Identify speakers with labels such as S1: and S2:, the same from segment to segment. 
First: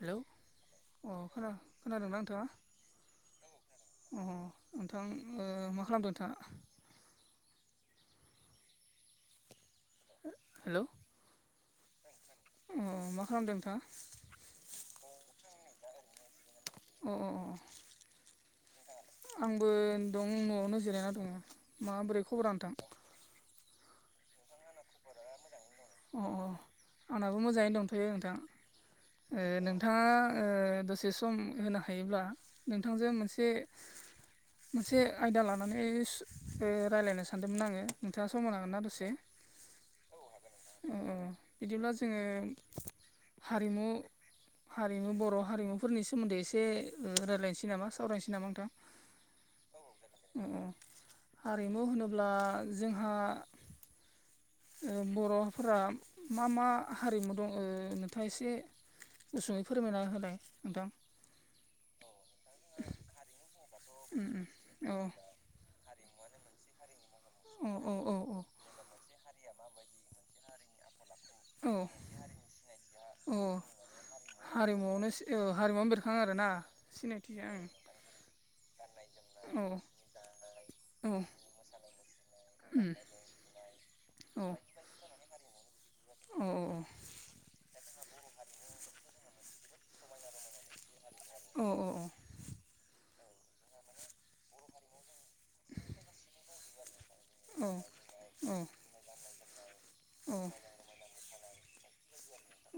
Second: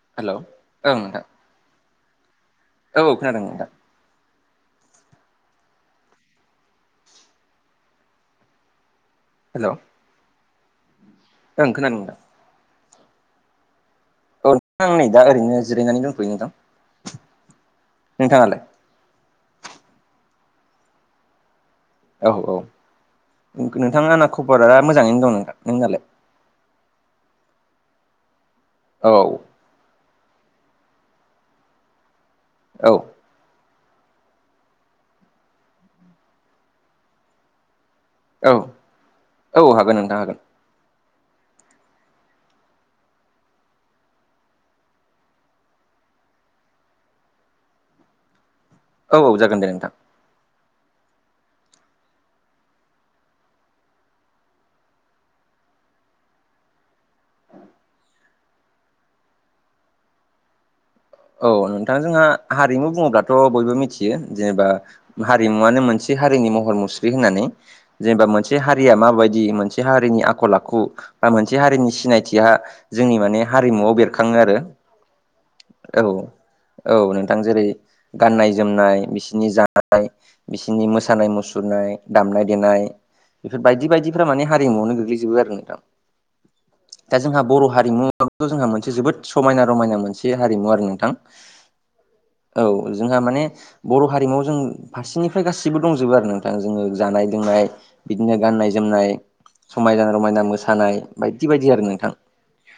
S1: Hello
S2: ओं
S1: अ
S2: नोंथां
S1: खोना खोनादोंना नोंथाङा?
S2: औ खोनादों नोंथा।
S1: अ नोंथां ओ मा खालामदों नोंथाङा?
S2: हेलौ
S1: हेलौ
S2: ओं खोनादों
S1: अ मा खालामदों नोंथाङा?
S2: औ आं नै दा ओरैनो जिरायनानै दंथ'यो नोंथां
S1: अ अ अ
S2: नोंथाङालाय?
S1: आंबो दं न'आवनो जिरायना दङ। माबोरै
S2: औ
S1: खबरा
S2: औ
S1: नोंथां
S2: नोंथां आंना खबरा मोजाङैनो दं नोंथां नोंनालाय?
S1: अ अ आंनाबो मोजाङैनो दंथयो नोंथां
S2: औ
S1: ओ नों थाङा ओ दसे सम होनो हायोब्ला नोंथांजों मोनसे मोनसे आयदा लानानै रायलायनो सानदोंमोन आङो नोंथाङा सम
S2: औ
S1: हागोन ना दसे
S2: औ हागोन नोंथां हागोन।
S1: अ अ बिदिब्ला जोङो हारिमु हारिमु बर' हारिमुफोरनि सोमोन्दै एसे ओ रायलायनोसै नामा सावरायनोसै नामा नोंथां।
S2: औ औ जागोन दे नोंथां।
S1: अ औ हारिमु होनोब्ला जोंहा ओ बर'फोरा मा मा हारिमु दं ओ नोंथा एसे‌ गुसुङै फोरमायना होलाय नोंथां।
S2: औ नोंथां जोंहा हारिमु बुङोब्लाथ' बयबो मिथियो
S1: उम उम
S2: जेनेबा
S1: औ
S2: हारिमुवनो मोनसे हारिनि महर मुस्रि होननानै
S1: औ औ औ
S2: जेनेबा मोनसे हा रिया माबायदि मोनसे हारिनि आखल आखु बा मोनसे
S1: औ
S2: हारिनि सिनायथिया जोंनि माने हारिमुआव बेरखाङो आरो
S1: नआवनो सो
S2: औ औ नोंथां जेरै
S1: ओं
S2: गाननाय जोमनाय बिसिनि
S1: औ
S2: जानाय बिसिनि
S1: औ
S2: मोसानाय मुसु सुरनाय दामनाय देनाय
S1: उम
S2: बेफोर बायदि बायदिफ्रा
S1: औ
S2: माने हारिमुआवनो गोग्लैजोबो आरो नोंथां।
S1: औ
S2: दा जोंहा बर' हारिमुवाबोथ' जोंहा मोनसे जोबोद समायना रमायना मोनसे हारिमु आरो नोंथां।
S1: औ औ औ
S2: औ जोंहा माने बर' हारिमुआव जों फारसेनिफ्राय गासिबो दंजोबो आरो नों जोङो जानाय
S1: औ
S2: लोंनाय बिदिनो
S1: औ
S2: गाननाय जोमनाय समायना रमायना मोसानाय बायदि बायदि आरो नोंथां।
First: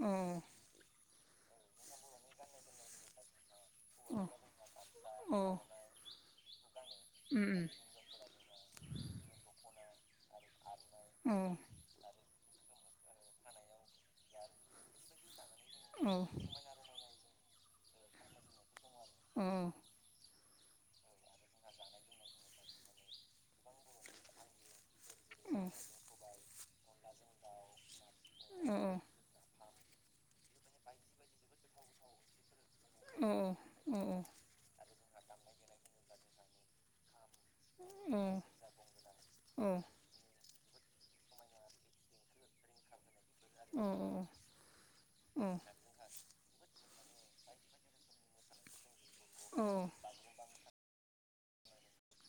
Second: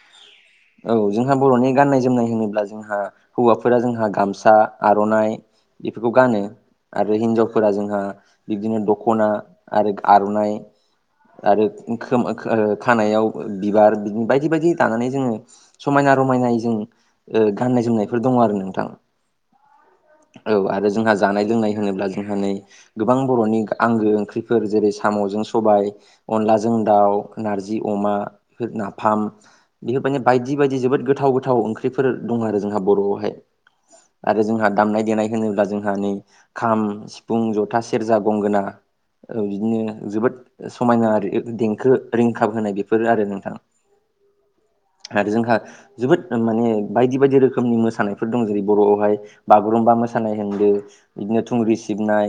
S1: औ
S2: औ जोंहा बर'नि गाननाय जोमनाय होनोब्ला जोंहा हौवाफोरा जोंहा
S1: औ
S2: गामसा आर'नाइ
S1: औ औ
S2: बेफोरखौ गानो आरो
S1: उम
S2: हिनजावफोरा जोंहा बिदिनो दख'ना आरो आर'नाइ
S1: उम
S2: आरो खोम ओ खानायाव बिबार बिदि बायदि बायदि दानानै जोङो समायना
S1: औ
S2: रमायनायै जों गाननाय जोमनायफोर दङ आरो नोंथां।
S1: औ औ
S2: औ आरो जोंहा जानाय लोंनाय होनोब्ला जोंहा नै गोबां बर'नि आंगो ओंख्रिफोर जेरै साम'जों सबाय अनलाजों दाउ नारजि अमा नाफाम बेफोर माने बायदि बायदि जोबोद गोथाव गोथाव ओंख्रिफोर दं आरो जोंहा बर'आवहाय आरो जोंहा दामनाय देनाय होनोब्ला जोंहा नै खाम सिफुं जथा सेरजा गंगोना बिदिनो जोबोद समायना देंखो रिंखाब होनाय बेफोर आरो नोंथां
S1: उम उम
S2: आरो जोंहा जोबोद माने बायदि बायदि रोखोमनि मोसानायफोर दं जेरै बर'आवहाय बागुरुम्बा मोसानाय होनदों बिदिनो थुंग्रि सिबनाय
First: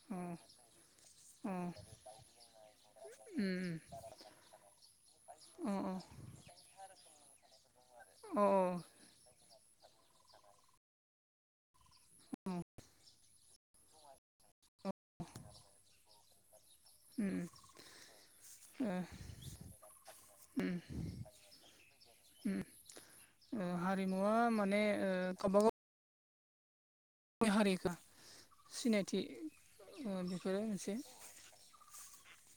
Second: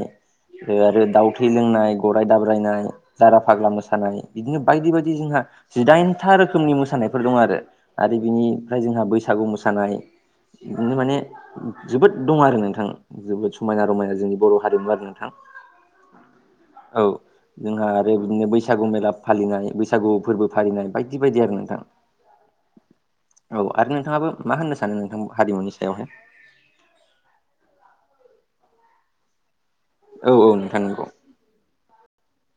S2: आरो दाउ थै लोंनाय गरराय दाब्रायनाय दारा फाग्ला मोसानाय बिदिनो बायदि बायदि जोंहा जिदाइनथा रोखोमनि मोसानायफोर दं आरो आरो बिनिफ्राय जोंहा बैसागु मोसानाय बिदिनो माने जोबोद दं आरो नोंथां जोबोद समायना रमायना जोंनि बर' हारिमु आरो नोंथां औ जोंहा आरो बिदिनो बैसागु मेला फालिनाय बैसागु फोरबो फालिनाय बायदि बायदि आरो नोंथां
S1: उम
S2: औ आरोनो
S1: अ माने ओ गाबागाव
S2: सायावहाय
S1: जोंनि हारिखौ सिनायथि ओ
S2: औ औ
S1: बेफोरो
S2: नोंथां
S1: मोनसे
S2: नंगौ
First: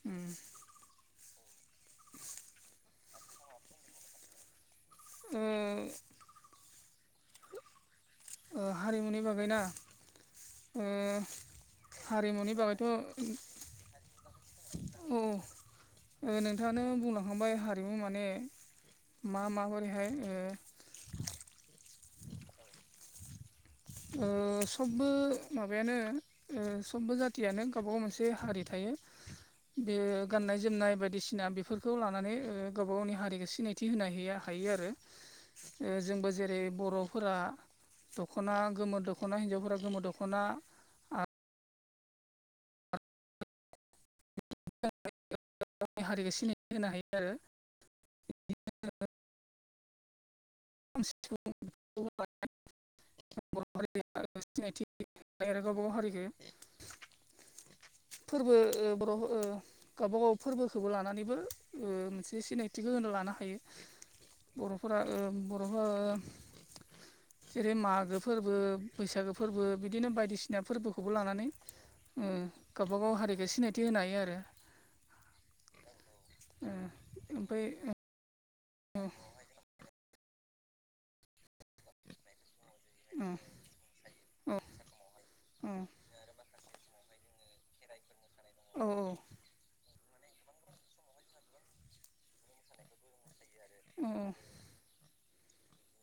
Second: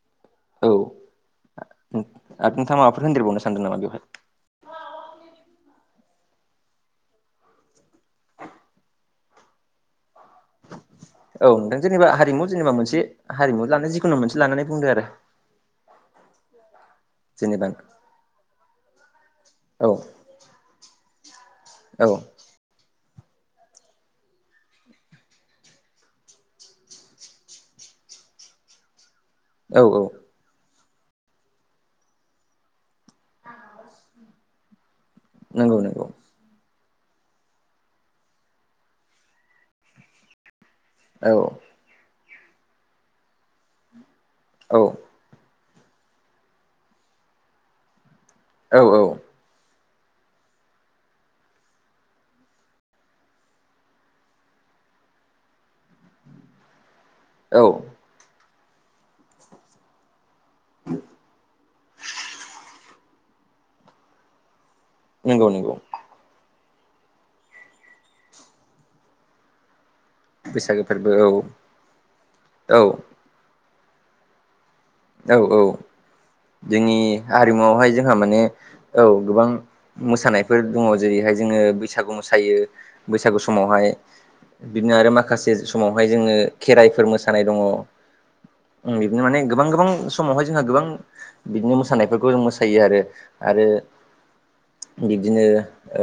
S1: उम
S2: औ आरो नोंथाङा माबाफोर होनदेरबावनो सानदों नामा बेवहाय
S1: उम ओ हारिमुनि बागैना ओ
S2: औ नोंथां जेनेबा हारिमु
S1: हारिमुनि
S2: जेनेबा
S1: बागैथ'
S2: मोनसे
S1: औ
S2: हारिमु लानानै जिखुनु मोनसे लानानै बुंदों आरो
S1: नोंथाङानो बुंलांखांबाय
S2: जेनेबा
S1: हारिमु माने मा मा
S2: औ
S1: हरैहाय ओ
S2: औ।
S1: ओ सबबो माबायानो ओ समबो जातयानो गावबा गाव मोनसे हारि थायो
S2: औ
S1: बे
S2: औ
S1: गाननाय जोमनाय बायदिसिना बेफोरखौ लानानै ओ गावबा गावनि हारिखौ सिनायथि होनो हायो आरो
S2: नंगौ नंगौ
S1: जों आंबो जेरै बर'फोरा दख'ना गोमो दख'ना हिनजावफोरा गोमो दख'ना
S2: औ। औ
S1: गावनि हारिखौ सिनायथि होनो हायो आरो
S2: औ औ।
S1: [unintelligible] [unintelligible] गावबा गाव हारिखो
S2: औ
S1: फोरबो ओ बर' ओ गावबा गाव फोरबोखौबो लानानैबो मोनसे सिनायथिखौ होनो लानो हायो बर'फोरा ओ
S2: नंगौ नंगौ
S1: बर'फोरा जेरै मागो फोरबो बैसागो फोरबो बिदिनो बाय बायदिसिना
S2: बैसागो फोरबो
S1: फोरबोखौबो
S2: औ
S1: लानानै ओम
S2: औ
S1: गावबाागाव हारिख सिनायथि होनो हायो आरो
S2: औ औ जोंनि
S1: ओ ओमफ्राय
S2: हारिमुआवहाय जों जों माने औ गोबां मोसानायफोर दङ जेरैहाय जोङो बैसागु मोसायो बैसागु समावहाय बिदिनो आरो माखासे
S1: ओ
S2: समावहाय जोङो खेराइफोर मोसानाय दङ
S1: औ
S2: बिदिनो माने गोबां गोबां समावहाय जोंहा गोबां बिदिनो मोसानायफोरखौ जों मोसायो आरो आरो बिब्दिनो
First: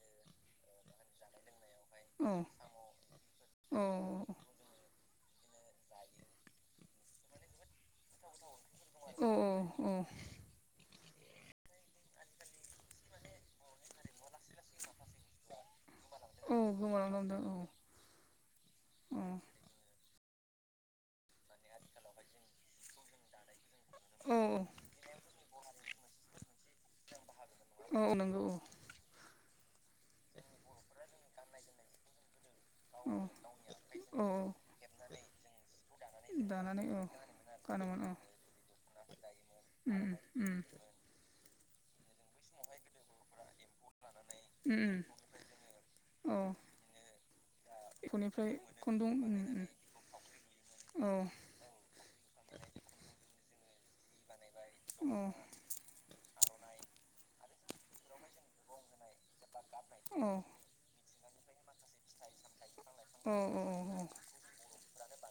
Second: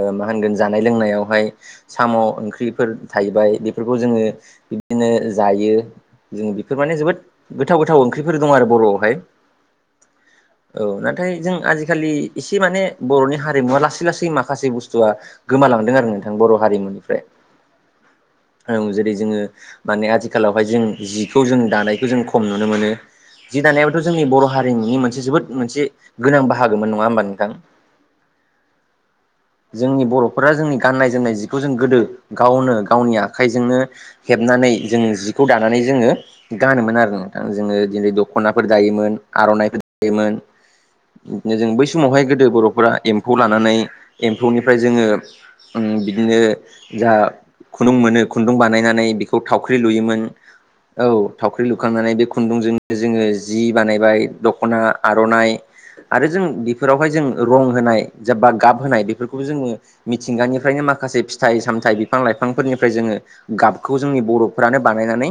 S2: ओ मा होनगोन जानाय लोंनायावहाय साम' ओंख्रिफोर थाहबाय
S1: औ
S2: बेफोरखौ जोङो बिदिनो जायो। जों बेफोर माने जोबोद गोथाव गोथाव ओंख्रिफोर दं आरो बर'आवहाय
S1: औ [unintelligible]
S2: औ नाथाय जों आजिखालि एसे माने बर'नि हारिमुवा लासै लासै माखासे बुस्थुआ गोमालांदों आरो नोंथां
S1: औ
S2: बर'
S1: गोमालांनो
S2: हारिमुनिफ्राय
S1: हमदों
S2: औ जेरै जोंङो माने आथिखालावहाय जों जिखौ जों दानायखौ जों खम नुनो मोनो। जि दानायाबाथ' जोंनि
S1: औ
S2: बर' हारिमुनि मोनसे जोबोद मोनसे गोनां बाहागोममोन नङा होमबा नोंथां।
S1: औ नंगौ औ
S2: जोंनि बर'फोरा जोंनि गाननाय जोमनाय जिखौ जों गोदो गावनो गावनि
S1: औ
S2: आखाइजोंनो
S1: औ
S2: हेबनानै जोऔङो जिखौ दानानै जोंङो
S1: दानानै औ
S2: गानोमोन आरो नोंथां जोंङो
S1: गानोमोन औ
S2: दिनै दख'ना फोर दायोमोन आर'नाइबो
S1: उम
S2: दायोमोन
S1: उम
S2: नो जों बै समावहाय गोदो बर'फोरा एम्फौ लानानै एम्फौनिफ्राय
S1: उम
S2: जोंङो ओम
S1: उम
S2: बिदिनो
S1: औ
S2: जा खुन्दुं मोनो
S1: एम्फौनिफ्राय
S2: खुन्दुं बानायनानै
S1: खुन्दुं उम
S2: बेखौ थावख्रि लुयोमोन औ थावख्रि लुखांनानै बे खुन्दुंजोंनो जोंङो जि बानायबाय दख'ना,
S1: औ
S2: आर'नाइ, आरो जों बेफोरावहाय जों रं होनाय जेनबा गाब होनाय बेफोरखौबो जोंङो
S1: औ
S2: मिथिंगानिफ्रायनो माखासे फिथाइ सामथाइ बिफां लाइफांफोरनिफ्राय जोंङो
S1: औ
S2: गाबखौ जोंनि बर'फ्रानो बानायनानै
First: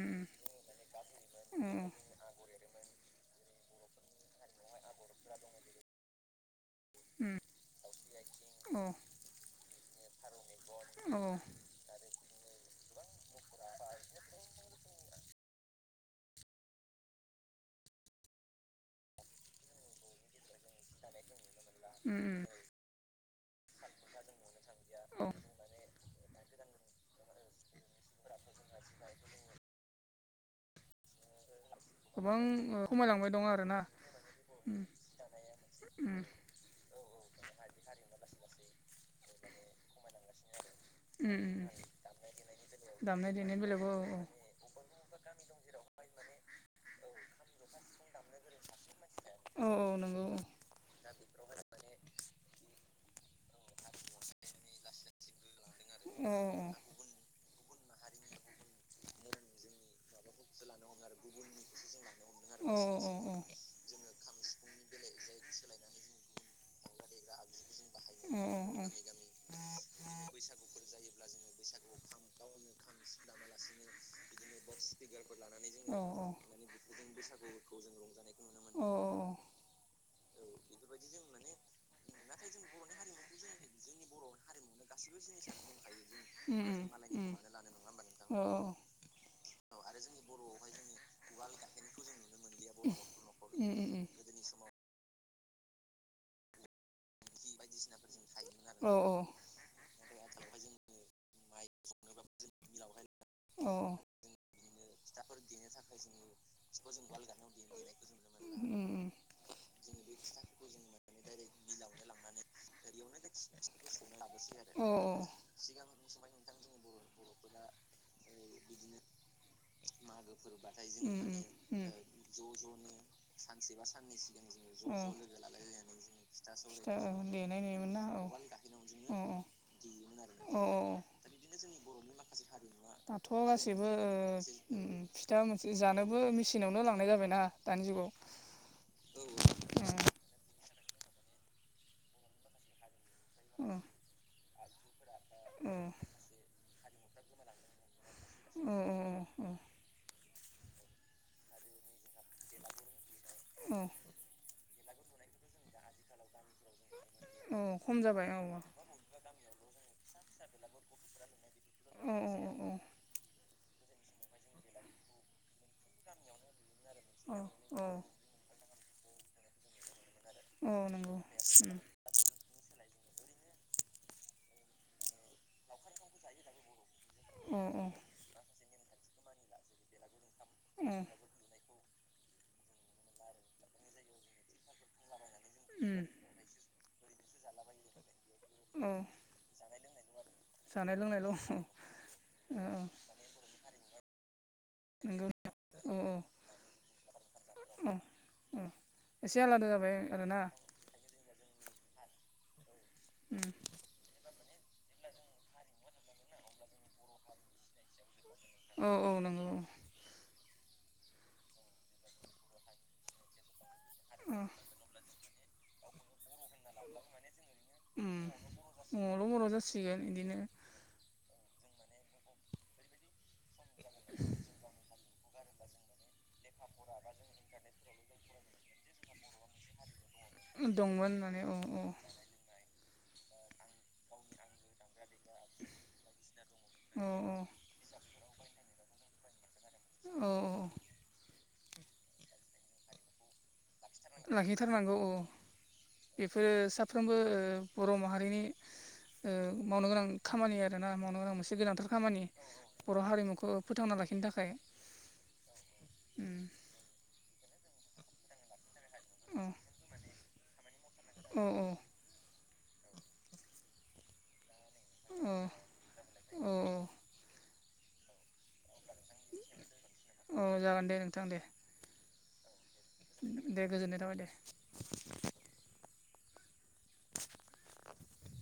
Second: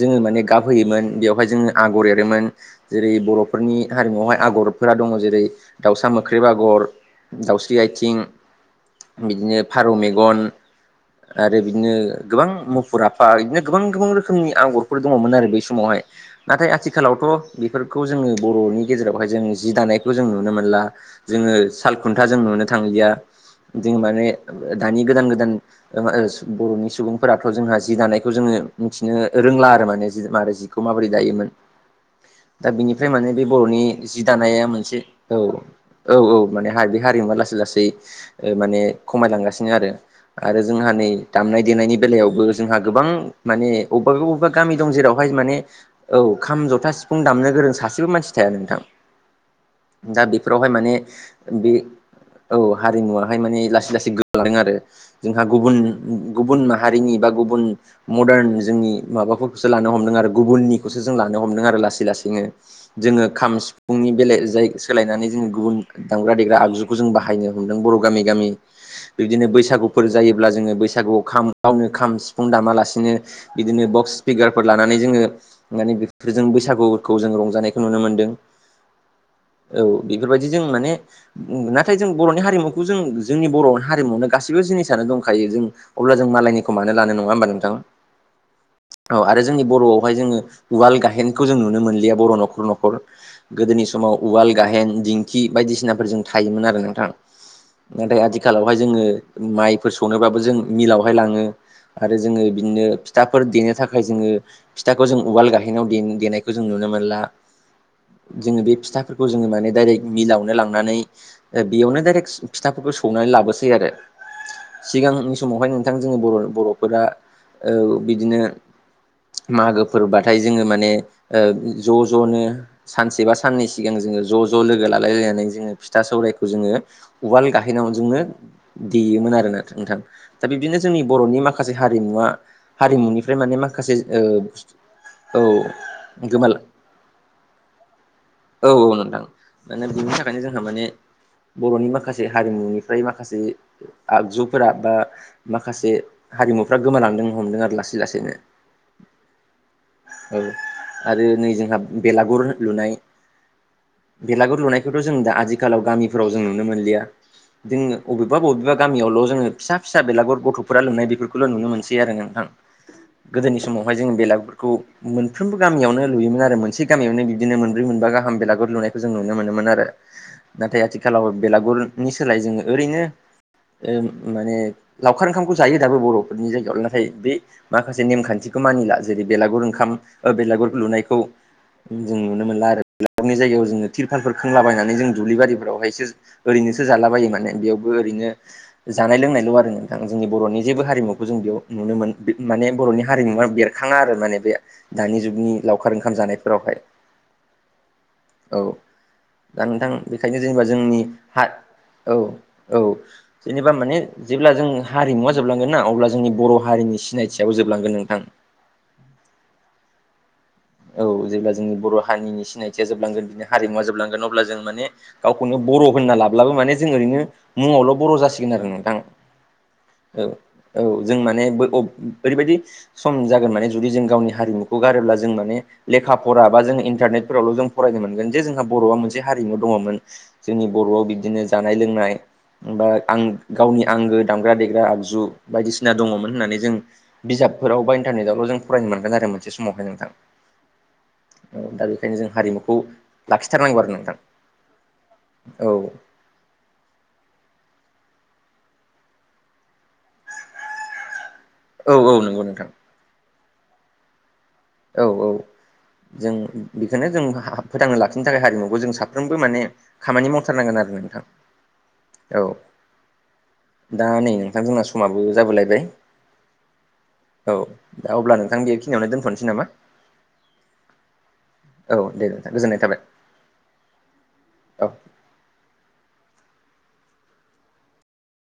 S2: जोंङो माने गाबहयोमोन बेवहाय
S1: उम औ
S2: जोंङो आगर एरोमोन। जेरै बर'फोरनि हारिमुआवहाय आगरफोरा दङ जेरै दाउसा मोख्रेब आगर, दाउसा
S1: [inaudible]
S2: बिदिनो फारौ मेगन,
S1: [unintelligible]
S2: आरो बिदिनो गोबां मुफुर आफा इदिनो गोबां गोबां रोखोमनि आग'रफोर दंङमोन आरो बै समावहाय नाथाय आथिखालावथ' बेफोरखौ जोंङो बर'नि गेजेरावहाय जोंङो जि दानायखौ जों नुनो मोनला। जोंङो
S1: उम
S2: सालखुन्था जों
S1: उम
S2: नुनो थांलिया जों माने दानि गोदान
S1: औ
S2: गोदान ओ बर'नि सुबुंफोराथ' जोंहा जि दानायखौ जोंङो मिथिनो रोंला आरो माने खौ माबोरै दायोमोन
S1: [inaudible]
S2: दा
S1: ओ
S2: बेनिफ्राय
S1: खमायलांबाय
S2: माने
S1: दं
S2: बे
S1: आरोना
S2: बर'नि जि दानाया
S1: उम
S2: मोनसे औ औ
S1: उम
S2: औ माने बे हारिदो हारिमुवा लासै लासै माने खमायलांगासिनो आरो आरो जोंहा नै
S1: उम
S2: दामनाय देनायनि बेलायावबो जोंहा गोबां
S1: दामनाय देनायनि
S2: माने
S1: बेलायावबो औ
S2: अबावबा अबेबा गामि दं जेरावहाय माने औ खाम जथा सिफुं दामनो गोरों सासेबो मानसि थाया नोंथां
S1: औ औ
S2: दा
S1: नंगौ
S2: बेफोरावहाय माने बे औ हारिमुवाहाय माने लासै लासै गोमालांदों आरो जोंहा गुबुन
S1: औ
S2: गुबुन माहारिनि बा गुबुन मदार्न जोंनि माबाफोरखौसो लानो हमदों आरो गुबुननिखौसो जों लानो हमदों आरो लासै लासैनो जोंङो खाम, सिफुंनि बेले जाय सोलायनानै जोंङो गुबुन दामग्रा देग्रा आगजु खौ जों बाहायनो हमदों बर' गामि गामि
S1: औ औ
S2: बिदिनो बैसागुफोर जायोब्ला जोंङो बैसागुआव खाम गावनो खाम सिफुं दामालासिनो बिदिनो बक्स स्पिकारफोर लानानै जोंङो माने बेफोरजों बैसागुखौ जों रंजानायखौ नुनो मोनदों। औ बेफोरबायदि जों माने नाथाय जों बर'नि हारिमुखौ जों जोंनि बर'नि हारिमुवानो गासैबो जिनिसानो दंखायो जों अब्ला जों मालायनि
S1: उम्म उम्म अ अ‌ अ
S2: औ आरो जोंनि बर'आवहाय जोंङो उवाल गाहेनखौ जों नुनो मोनलिया बर' न'खर न'खर गोदोनि समाव उवाल, गाहेन, दिंखि बायदिसिनाफोरजों थायोमोन आरो नोंथां। नाथाय आथिखालावहाय जोंङो माइ सौनोबाबो जों मिलावहाय लांङो आरो जोंङो बिदिनो फिथाफोर देनो थाखाय जोंङो फिथाखौ जों उवाल गाहायाव दे देनायखौ जों नुनो मोनला जोङो बे
S1: नुनो मोनला
S2: फिथा फोरखौ जोंङो माने दडाइरेक्ट मिलावनो लांनानै बेयावनो दडाइरेक्ट फिथाफोरखौ सौनानै लाबोसै आरो सिगांनि समावहाय नोंथां जोंनि बर' बर'फोरा औ बिदिनो।
S1: बिदिनो
S2: मागोफोरबाथाय जोङो
S1: मागोफोरबाथाय
S2: माने
S1: जों ओ
S2: ज'
S1: ओ जों ज' ज'नो
S2: सानसे बा साननै
S1: सानसे [inaudible]
S2: सिगां जोङो ज' लोगो लालायलायनानै जोङो फिथा सौरायखौ
S1: औ
S2: जोङो
S1: फिथा औ
S2: उवाल
S1: देनाय
S2: गाहेनाव
S1: नुयोमोन ना
S2: जोङो
S1: औ ओम औ औ दाथ'
S2: देयोमोन आरोना नोंथां दा बिब्दिनो जोंनि बर'नि माखासे हारिमुवा हारिमुनिफ्राय माने
S1: गासैबो
S2: माखासे
S1: ओ ओम ओम फिथा
S2: औ
S1: मोनसे जानोबो
S2: गोमाला
S1: मेचिनावनो लांनाय जाबायना दानि जुगाव।
S2: औ औ नोंथां माने बिनि थाखायनो जोंहा माने बर'नि माखासे हारिमुनि फ्राय माखासे
S1: ओ
S2: आगजुफोरा बा
S1: ओ
S2: माखासे हारिमुफ्रा गोमालांदों हमदों आरो लासै लासैनो
S1: उ उम उम उम
S2: औ आरो नै जोंहा बेलागुर लुनाय
S1: ओम
S2: बेलागुर लुनायखौथ' जों दा आथिखालाव गामिफोराव जों नुनो मोनलिया।
S1: औ
S2: जों
S1: खम जाबाय
S2: अबेबा
S1: औ
S2: बबेबा गामयावल' जोंङो फिसा फिसा बेलागुर गथ'फोरा लुनाय बेफोरखौल' नुनो मोनसै
S1: अ
S2: आरो
S1: अ
S2: नोंथां
S1: अ अ।
S2: गोदोनि समावहाय जोंङो बेलागुरखौ मो फ्रोमबो गामियावनो लुयोमोन मोनसे गामियावनो
S1: औ
S2: बिदिनो
S1: औ
S2: मोनब्रै मोनबा गाहाम बेलागुर लुनायखौ जों नुनो मोनोमोन आरो
S1: औ
S2: नाथाय
S1: नंगौ
S2: आथिखालाव
S1: उम
S2: बेेलागुरनि सोलाय जोंङो ओरैनो ओ माने लावखार ओंखामखौ जायो दाबो बर'फोरनि जायगायाव नाथाय बे
S1: अ
S2: माखासे नेम खान्थिखौ मानिला जेरै बेलागुर ओंखाम ओ बेलागुर
S1: अ
S2: लुनायखौ जों नुनो मोनला आरो। बेलागुरनि जायगायाव जोङो तिरफालफोर खोंलाबायनानै जों दुब्बारिफोरावहायसो
S1: उम
S2: ओरैनोसो जालाबायो माने बेयावबो ओरैनो
S1: औ
S2: जानाय लोंनायल' आरो नोंथां जोंनि बर'नि जेबो
S1: जानाय
S2: हारिमुखौ
S1: लोंनायल' औ
S2: जों बेयाव नुनो मोन माने
S1: औ
S2: बर'नि हारिमुवा बेरखाङा आरो माने बे दानि
S1: नंगौ
S2: जुगनि
S1: औ
S2: लावखार ओंखाम जानायफोरावहाय।
S1: औ
S2: औ
S1: एसे
S2: दा
S1: आलादा
S2: नोंथां
S1: जाबाय आरोना
S2: बेखायनो जेनेबा जोंनि हा औ औ जेनेबा माने जेब्ला जों हारिमुवा जोबलांगोन ना अब्ला जोंनि बर' हारिनि सिनायथियाबो जोबलांगोन नोंथां।
S1: औ औ नंगौ औ
S2: औ जेब्ला जोंनि बर' हारिनि सिनायथिया जोबलांगोन बिदिनि हारिमुवा जोबलांगोन
S1: औ
S2: अब्ला जों माने गावखौनो बर' होनना लाब्लाबो माने जों ओरैनो मुङावल' बर' जासिगोन आरो नोंथां।
S1: र' मर' जासिगोन
S2: औ
S1: बिदिनो
S2: औ जों माने बै-अ-ओरैबायदि सम जागोन माने जुदि जों गावनि हारिमुखौ गारोब्ला जों माने लेखा फरा बा जों इन्टारनेटफोरावल' जों फरायनो मोनगोन जे जोंहा बर'आ मोनसे हारिमु दङमोन। जोंनि
S1: दंमोन
S2: बर'आव
S1: होननानै
S2: बिदिनो
S1: औ
S2: जानाय लोंनाय बा आं गावनि आंगो दामग्रा देग्रा आगजु बायदिसिना दंङमोन होननानै जों
S1: औ
S2: बिजाबफोराव बा इन्टारनेटआवल' जों फरायनो मोनग्रा जागोन आरो मोनसे समावहाय नोंथां।
S1: औ औ औ
S2: औ दा बेखायनो जों हारिमुखौ लाखिथारनांगौ आरो नों
S1: लाखिथारनांगौ औ बेफोरो साफ्रोमबो बर' माहारिनि ओ मावनो गोनां खामानि आरो ना मावनो गोनां मोनसे गोनांथार
S2: औ औ
S1: खामानि
S2: नंगौ नोंथां
S1: बर' हारिमुखौ फोथांना लाखिनो थाखाय
S2: औ औ जों बेखौनो जों फोथांनो लाखिनो थाखाय हारिमुखौ जों साफ्रोमबो
S1: औ
S2: माने खामानि मावथारनांगोन आरो नोंथां
S1: औ
S2: औ दा नै नोंथां जोंना समाबो
S1: औ
S2: जाबोलायबाय
S1: औ
S2: औ दा अब्ला नोंथां बेखिनियावनो दोनथ'नोसै नामा?
S1: अ जागोन दे नोंथां दे।
S2: औ दे नोंथां गोजोननाय थाबाय।
S1: दे गोजोननाय थाबाय दे
S2: औ
S1: [unintelligible]